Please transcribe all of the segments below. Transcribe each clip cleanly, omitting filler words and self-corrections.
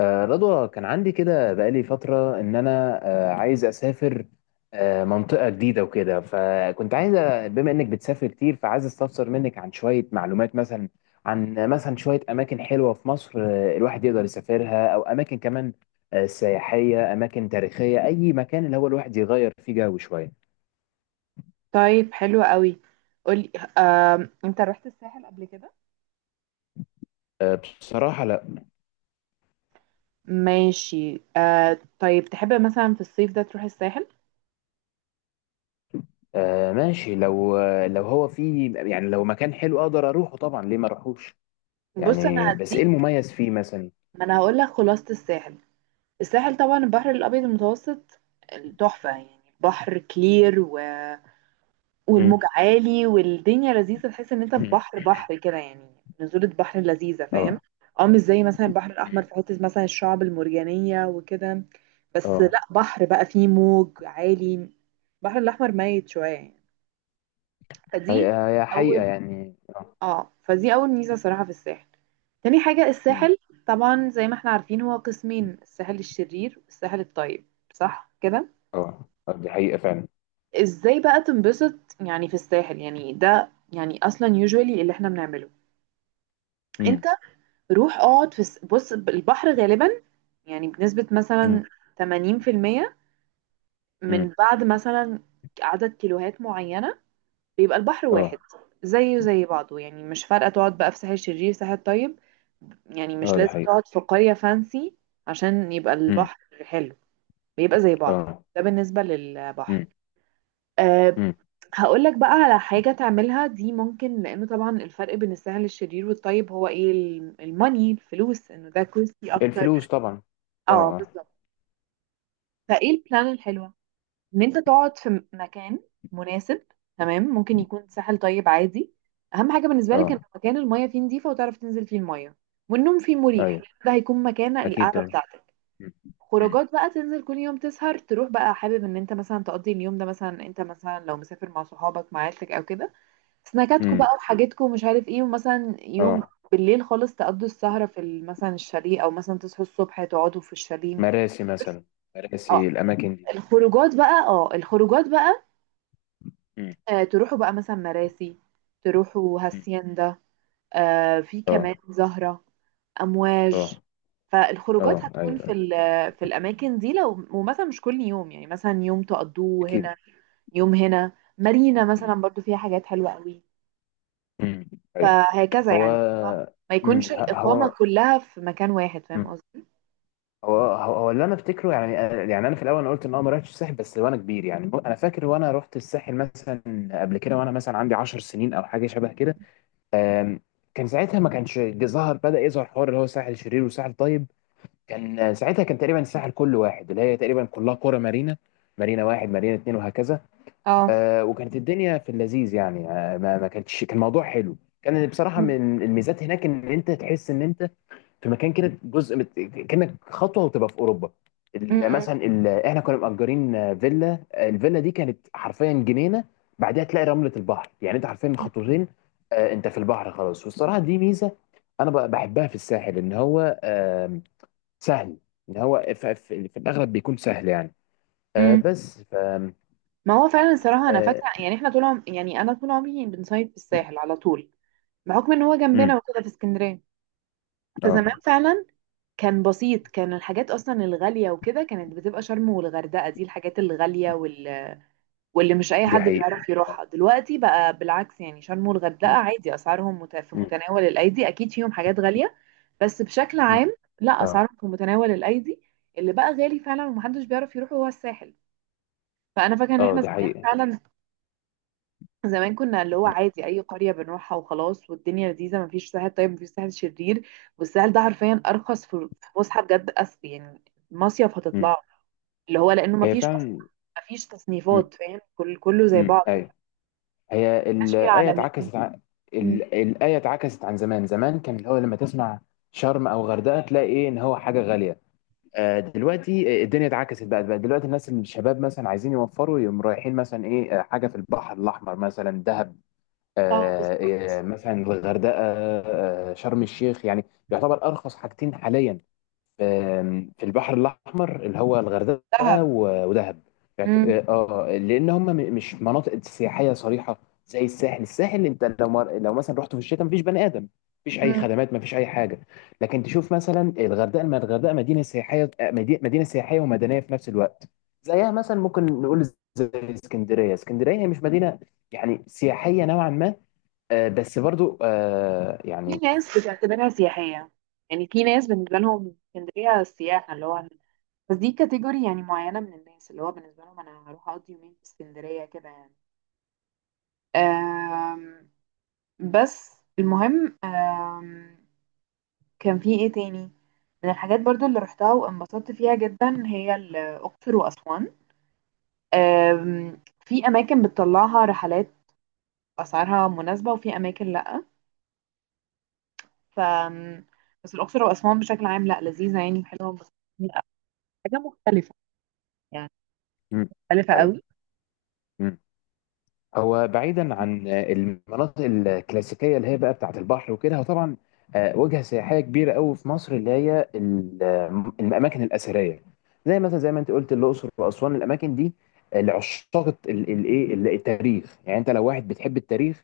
رضوى، كان عندي كده بقالي فترة إن أنا عايز أسافر منطقة جديدة وكده. فكنت عايز بما إنك بتسافر كتير، فعايز أستفسر منك عن شوية معلومات. مثلا عن مثلا شوية أماكن حلوة في مصر، الواحد يقدر يسافرها، أو أماكن كمان سياحية، أماكن تاريخية، أي مكان اللي هو الواحد يغير فيه جو شوية. طيب، حلو قوي. قولي، انت رحت الساحل قبل كده؟ آه، بصراحة لا. ماشي. طيب، تحب مثلا في الصيف ده تروح الساحل؟ ماشي، لو لو هو فيه، يعني لو مكان حلو أقدر أروحه طبعا، ليه ما أروحوش؟ بص، انا يعني بس إيه هديك. المميز فيه مثلا؟ ما انا هقول لك خلاصة الساحل. الساحل طبعا البحر الابيض المتوسط تحفة، يعني بحر كلير. والموج عالي والدنيا لذيذة، تحس ان انت في مم. بحر بحر كده يعني. نزولة بحر لذيذة، فاهم. اه. اه، مش زي مثلا البحر الأحمر مم. في حتة مثلا الشعب المرجانية وكده. بس اه. لا، بحر بقى فيه موج عالي. البحر الأحمر ميت شوية يعني. فدي هي أول حقيقة يعني، اه. اه فدي أول ميزة صراحة في الساحل. تاني حاجة، مم. الساحل طبعا زي ما احنا عارفين هو قسمين: الساحل الشرير والساحل الطيب. صح كده؟ اه. دي حقيقة فعلا. ازاي بقى تنبسط يعني في الساحل، يعني ده يعني اصلا يوجوالي اللي احنا بنعمله. أنت مم. روح اقعد بُص البحر غالبًا، يعني بنسبة مم. مثلًا 80% مم. من بعد مثلًا عدد كيلوهات معيّنة بيبقى البحر واحد، اه. زيه زي بعضه، يعني مش فارقة تقعد بقى في ساحل شرير، ساحل طيب، يعني مش اه دي لازم حقيقة. تقعد في قرية fancy عشان يبقى مم. البحر حلو، بيبقى زي بعضه، اه. ده بالنسبة للبحر. مم. آآ، مم. هاقول لك بقى على حاجة تعملها دي، ممكن لإنه طبعًا الفرق بين الساحل الشرير والطيب هو إيه ال الmoney، الفلوس، إنه ده costly الفلوس أكتر. طبعا. اه، اه اه. بالظبط. فايه البلان الحلوه ان انت تقعد في مكان مناسب. تمام، ممكن يكون ساحل طيب عادي. اهم حاجه بالنسبه لك ان اه. مكان المايه فيه نظيفه وتعرف تنزل فيه المايه، والنوم فيه مريح ايوه، لأن ده هيكون مكان اكيد القعده طبعا. بتاعتك. مم. مم. خروجات بقى، تنزل كل يوم تسهر، تروح بقى حابب ان انت مثلا تقضي اليوم ده، مثلا انت مثلا لو مسافر مع صحابك مع عيلتك او كده. سناكاتكو امم. بقى وحاجاتكو ومش عارف ايه، ومثلا يوم اه. بالليل خالص تقضوا السهرة مثلا الشاليه، او مثلا تصحوا الصبح تقعدوا في الشاليه. مراسي مثلا، آه، مراسي، الاماكن دي. الخروجات بقى، مم. تروحوا بقى مثلا مراسي، تروحوا مم. هاسيندا. في كمان اه. زهرة، اه. امواج. اه. فالخروجات هتكون ايوه، في الاماكن دي، لو ومثلا مش كل يوم، يعني مثلا يوم تقضوه اكيد. هنا، يوم هنا. مارينا مم. مثلا برضو فيها حاجات حلوة قوي. امم. ايوه. فهكذا هو. يعني، ما امم، يكونش الإقامة هو. كلها في مكان واحد، فاهم مم. قصدي. هو اللي انا افتكره يعني. يعني انا في الاول انا قلت ان انا ما رحتش الساحل، بس وانا كبير يعني. انا فاكر وانا رحت الساحل مثلا قبل كده، وانا مثلا عندي 10 سنين او حاجه شبه كده. آم، كان ساعتها ما كانش ظهر، بدا يظهر حوار اللي هو ساحل شرير وساحل طيب. كان ساعتها كان تقريبا الساحل كله واحد، اللي هي تقريبا كلها قرى مارينا. مارينا واحد، مارينا اتنين، وهكذا. اه، وكانت الدنيا في اللذيذ يعني. ما كانتش، كان الموضوع حلو. كان بصراحه م- من الميزات هناك ان انت تحس ان انت في مكان كده جزء كانك خطوه وتبقى في اوروبا. م- مثلا احنا كنا مأجرين فيلا، الفيلا دي كانت حرفيا جنينه بعدها تلاقي رمله البحر. يعني انت حرفيا م- خطوتين انت في البحر خلاص. والصراحه دي ميزه انا بحبها في الساحل، ان هو سهل. ان هو في الاغلب بيكون سهل يعني. آه، م- بس ف ما هو فعلا الصراحة، أنا اه. فاكرة يعني إحنا يعني أنا طول عمري بنصيف في الساحل على طول، بحكم إن هو مم. جنبنا وكده في اسكندرية. آه، فزمان فعلا كان بسيط، كان الحاجات أصلا الغالية وكده كانت بتبقى شرم والغردقة، دي الحاجات الغالية واللي مش أي دي حد حقيقه. بيعرف اه. يروحها. دلوقتي بقى بالعكس، يعني شرم والغردقة مم. عادي أسعارهم في مم. متناول الأيدي، أكيد فيهم حاجات غالية. بس بشكل مم. عام، لا اه. أسعارهم في متناول الأيدي. اللي بقى غالي فعلا ومحدش بيعرف يروح هو الساحل. فأنا فاكرة إن اه إحنا دي زمان حقيقه. فعلا، زمان كنا اللي هو مم. عادي اي قريه بنروحها وخلاص والدنيا لذيذه، مفيش ساحل طيب مفيش ساحل شرير. والساحل ده حرفيا ارخص في فسحه، بجد يعني مصيف مم. هتطلع اللي هو لانه هي مفيش اصلا، فعلا. مفيش مم. تصنيفات، فاهم؟ كله زي مم. بعضه ايوه. يعني. هي مفيش فيه الآية عالمين. اتعكست عن مم. الآية اتعكست عن زمان. زمان كان اللي هو لما تسمع شرم أو غردقة تلاقي إيه، إن هو حاجة غالية. دلوقتي الدنيا اتعكست بقى. بقى دلوقتي الناس الشباب مثلا عايزين يوفروا، يقوم رايحين مثلا إيه حاجة في البحر الأحمر، مثلا دهب اه، بالظبط. مثلا الغردقة، شرم الشيخ. يعني يعتبر أرخص حاجتين حاليا في البحر الأحمر، اللي هو الغردقة دهب. ودهب. مم. اه. لأن هم مش مناطق سياحية صريحة زي الساحل. الساحل أنت لو لو مثلا رحت في الشتاء مفيش بني آدم، مفيش أي مم. خدمات، مفيش أي حاجة. لكن تشوف مثلا الغردقة، الغردقة مدينة سياحية، مدينة سياحية ومدنية في نفس الوقت. زيها مثلا ممكن نقول زي اسكندرية. اسكندرية هي مش مدينة، يعني سياحية نوعا ما. بس برضو في يعني. ناس بتعتبرها سياحيه، يعني في ناس بالنسبه لهم اسكندريه سياحه اللي هو. بس دي كاتيجوري يعني معينه من الناس اللي هو بالنسبه لهم انا هروح اقضي يومين في اسكندريه كده يعني. آم، بس المهم، كان في ايه تاني من الحاجات برضو اللي رحتها وانبسطت فيها جدا؟ هي الأقصر وأسوان. آم، في أماكن بتطلعها رحلات أسعارها مناسبة وفي أماكن لأ ف بس الأقصر وأسوان بشكل عام، لأ لذيذة يعني، حلوة بس لا، حاجة مختلفة يعني، مم. مختلفة قوي. ايوه. هو بعيدا عن المناطق الكلاسيكيه اللي هي بقى بتاعه البحر وكده، هو طبعا وجهه سياحيه كبيره قوي في مصر، اللي هي الاماكن الاثريه زي مثلا زي ما انت قلت، الاقصر واسوان. الاماكن دي لعشاق الايه، التاريخ. يعني انت لو واحد بتحب التاريخ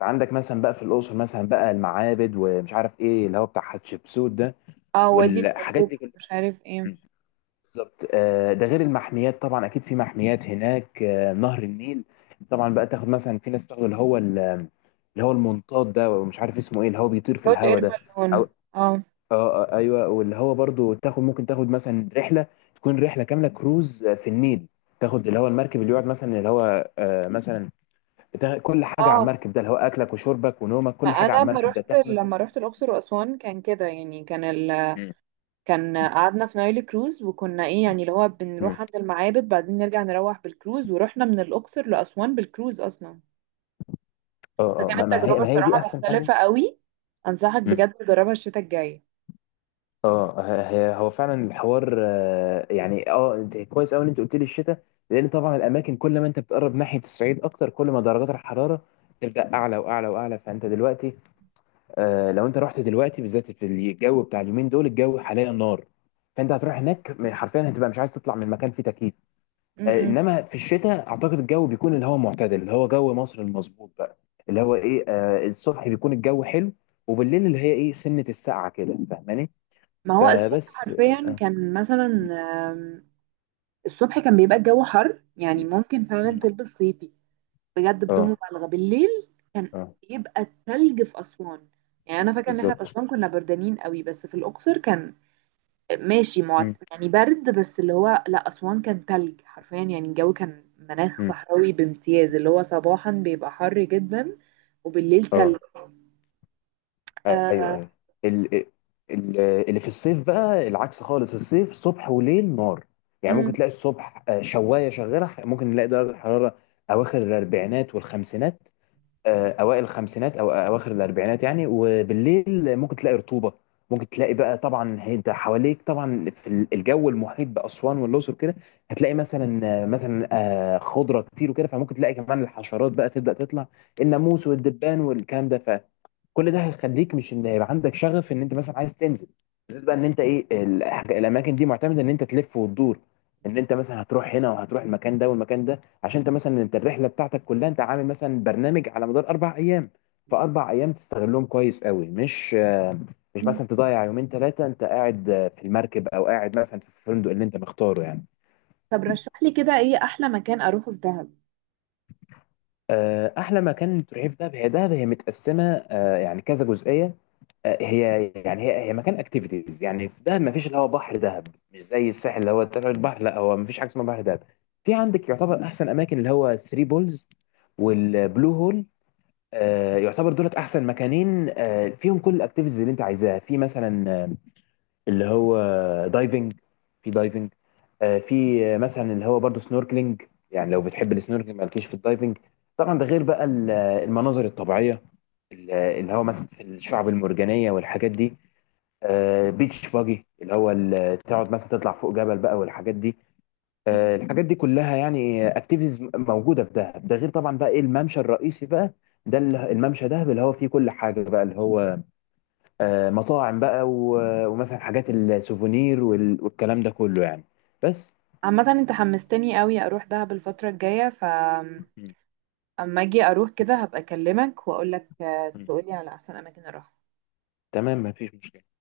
فعندك مثلا بقى في الاقصر مثلا بقى المعابد، ومش عارف ايه اللي هو بتاع حتشبسوت ده، اه، وادي والحاجات الملوك دي ومش عارف ايه. كلها. بالظبط. ده غير المحميات طبعا. اكيد في محميات هناك، نهر النيل، طبعا بقى تاخد مثلا. في ناس بتاخد اللي هو اللي هو المنطاد ده، ومش عارف اسمه ايه، اللي هو بيطير في بتقعد اير الهوا ده، او. بالون. اه، آه ايوه. واللي هو برضو تاخد، ممكن تاخد مثلا رحله تكون رحله كامله كروز في النيل. تاخد اللي هو المركب اللي يقعد مثلا اللي هو مثلا كل حاجه على اه، المركب ده اللي هو اكلك وشربك ونومك، ما كل حاجه على انا لما المركب ده رحت تاخد مثلا. لما رحت الاقصر واسوان كان كده يعني، كان مم. كان قعدنا في نايل كروز وكنا ايه يعني اللي هو مم. بنروح عند المعابد بعدين نرجع نروح بالكروز، ورحنا من الأقصر لأسوان بالكروز أصلا. اه اه. ما فكانت ما هي تجربة ما هي دي صراحة احسن حاجه. مختلفة قوي. أنصحك بجد تجربها الشتاء الجاي. اه. هو فعلا الحوار. يعني اه، انت كويس قوي ان انت قلت لي الشتاء، لان طبعا الاماكن كل ما انت بتقرب ناحيه الصعيد اكتر كل ما درجات الحراره تبدا اعلى واعلى واعلى. فانت دلوقتي لو انت رحت دلوقتي بالذات في الجو بتاع اليومين دول، الجو حاليا نار. فانت هتروح هناك حرفيا هتبقى مش عايز تطلع من مكان فيه تكييف. م-م. انما في الشتاء اعتقد الجو بيكون اللي هو معتدل، اللي هو جو مصر المظبوط بقى، اللي هو ايه الصبح بيكون الجو حلو وبالليل اللي هي ايه سنه السقعه كده، فاهماني؟ ما هو الصبح فبس حرفيا آه، كان مثلا آم، الصبح كان بيبقى الجو حر يعني ممكن فعلا مم. تلبس صيفي. بجد بدون اه. مبالغة، بالليل كان اه بيبقى التلج في أسوان. يعني أنا فاكرة إن احنا في بالظبط. أسوان كنا بردانين قوي، بس في الأقصر كان ماشي مم. يعني برد، بس اللي هو لا، أسوان كان تلج حرفيا يعني الجو كان مناخ مم. صحراوي بامتياز، اللي هو صباحا بيبقى حر جدا وبالليل تلج. اه. ايوه. آه... ايوه. ال... اللي في الصيف بقى العكس خالص. الصيف صبح وليل نار. يعني ممكن مم. تلاقي الصبح شوايه شغاله، ممكن نلاقي درجه الحراره اواخر الاربعينات والخمسينات. اوائل الخمسينات او اواخر الاربعينات يعني. وبالليل ممكن تلاقي رطوبه، ممكن تلاقي بقى. طبعا انت حواليك طبعا في الجو المحيط باسوان والاقصر كده، هتلاقي مثلا مثلا خضره كتير وكده، فممكن تلاقي كمان الحشرات بقى تبدا تطلع، الناموس والدبان والكلام ده. كل ده هيخليك مش ان يبقى عندك شغف ان انت مثلا عايز تنزل، بالذات بقى ان انت ايه الاماكن دي معتمده ان انت تلف وتدور، ان انت مثلا هتروح هنا وهتروح المكان ده والمكان ده. عشان انت مثلا انت الرحله بتاعتك كلها انت عامل مثلا برنامج على مدار اربع ايام، فاربع ايام تستغلهم كويس قوي، مش مش مم. مثلا تضيع يومين ثلاثه انت قاعد في المركب، او قاعد مثلا في الفندق اللي انت مختاره يعني. طب، رشح لي كده، ايه احلى مكان اروحه في دهب؟ احلى مكان تروحيه في دهب، هي دهب هي متقسمه يعني كذا جزئيه. هي يعني هي مكان اكتيفيتيز. يعني في دهب ما فيش اللي هو بحر دهب مش زي الساحل اللي هو تبع البحر، لا. هو ما فيش حاجه اسمها بحر دهب. في عندك يعتبر احسن اماكن اللي هو 3 بولز والبلو هول. يعتبر دولت احسن مكانين فيهم كل الاكتيفيتيز اللي انت عايزاها، في مثلا اللي هو دايفنج. في دايفنج، آه، في آه، مثلا اللي هو برضو سنوركلينج. يعني لو بتحب السنوركلينج مالكيش في الدايفنج. طبعا ده غير بقى المناظر الطبيعيه، اللي هو مثلا في الشعب المرجانيه والحاجات دي. بيتش باجي، اللي هو تقعد مثلا تطلع فوق جبل بقى والحاجات دي. مم. الحاجات دي كلها يعني اكتيفيتيز موجوده في دهب. ده غير طبعا بقى ايه الممشى الرئيسي بقى، ده الممشى دهب اللي هو فيه كل حاجه بقى، اللي هو مطاعم بقى ومثلا حاجات السوفونير والكلام ده كله يعني. بس. عامة انت حمستني قوي اروح دهب الفترة الجاية. مم. اما اجي اروح كده هبقى اكلمك واقول لك مم. تقولي على احسن اماكن اروح تمام، مفيش مشكله.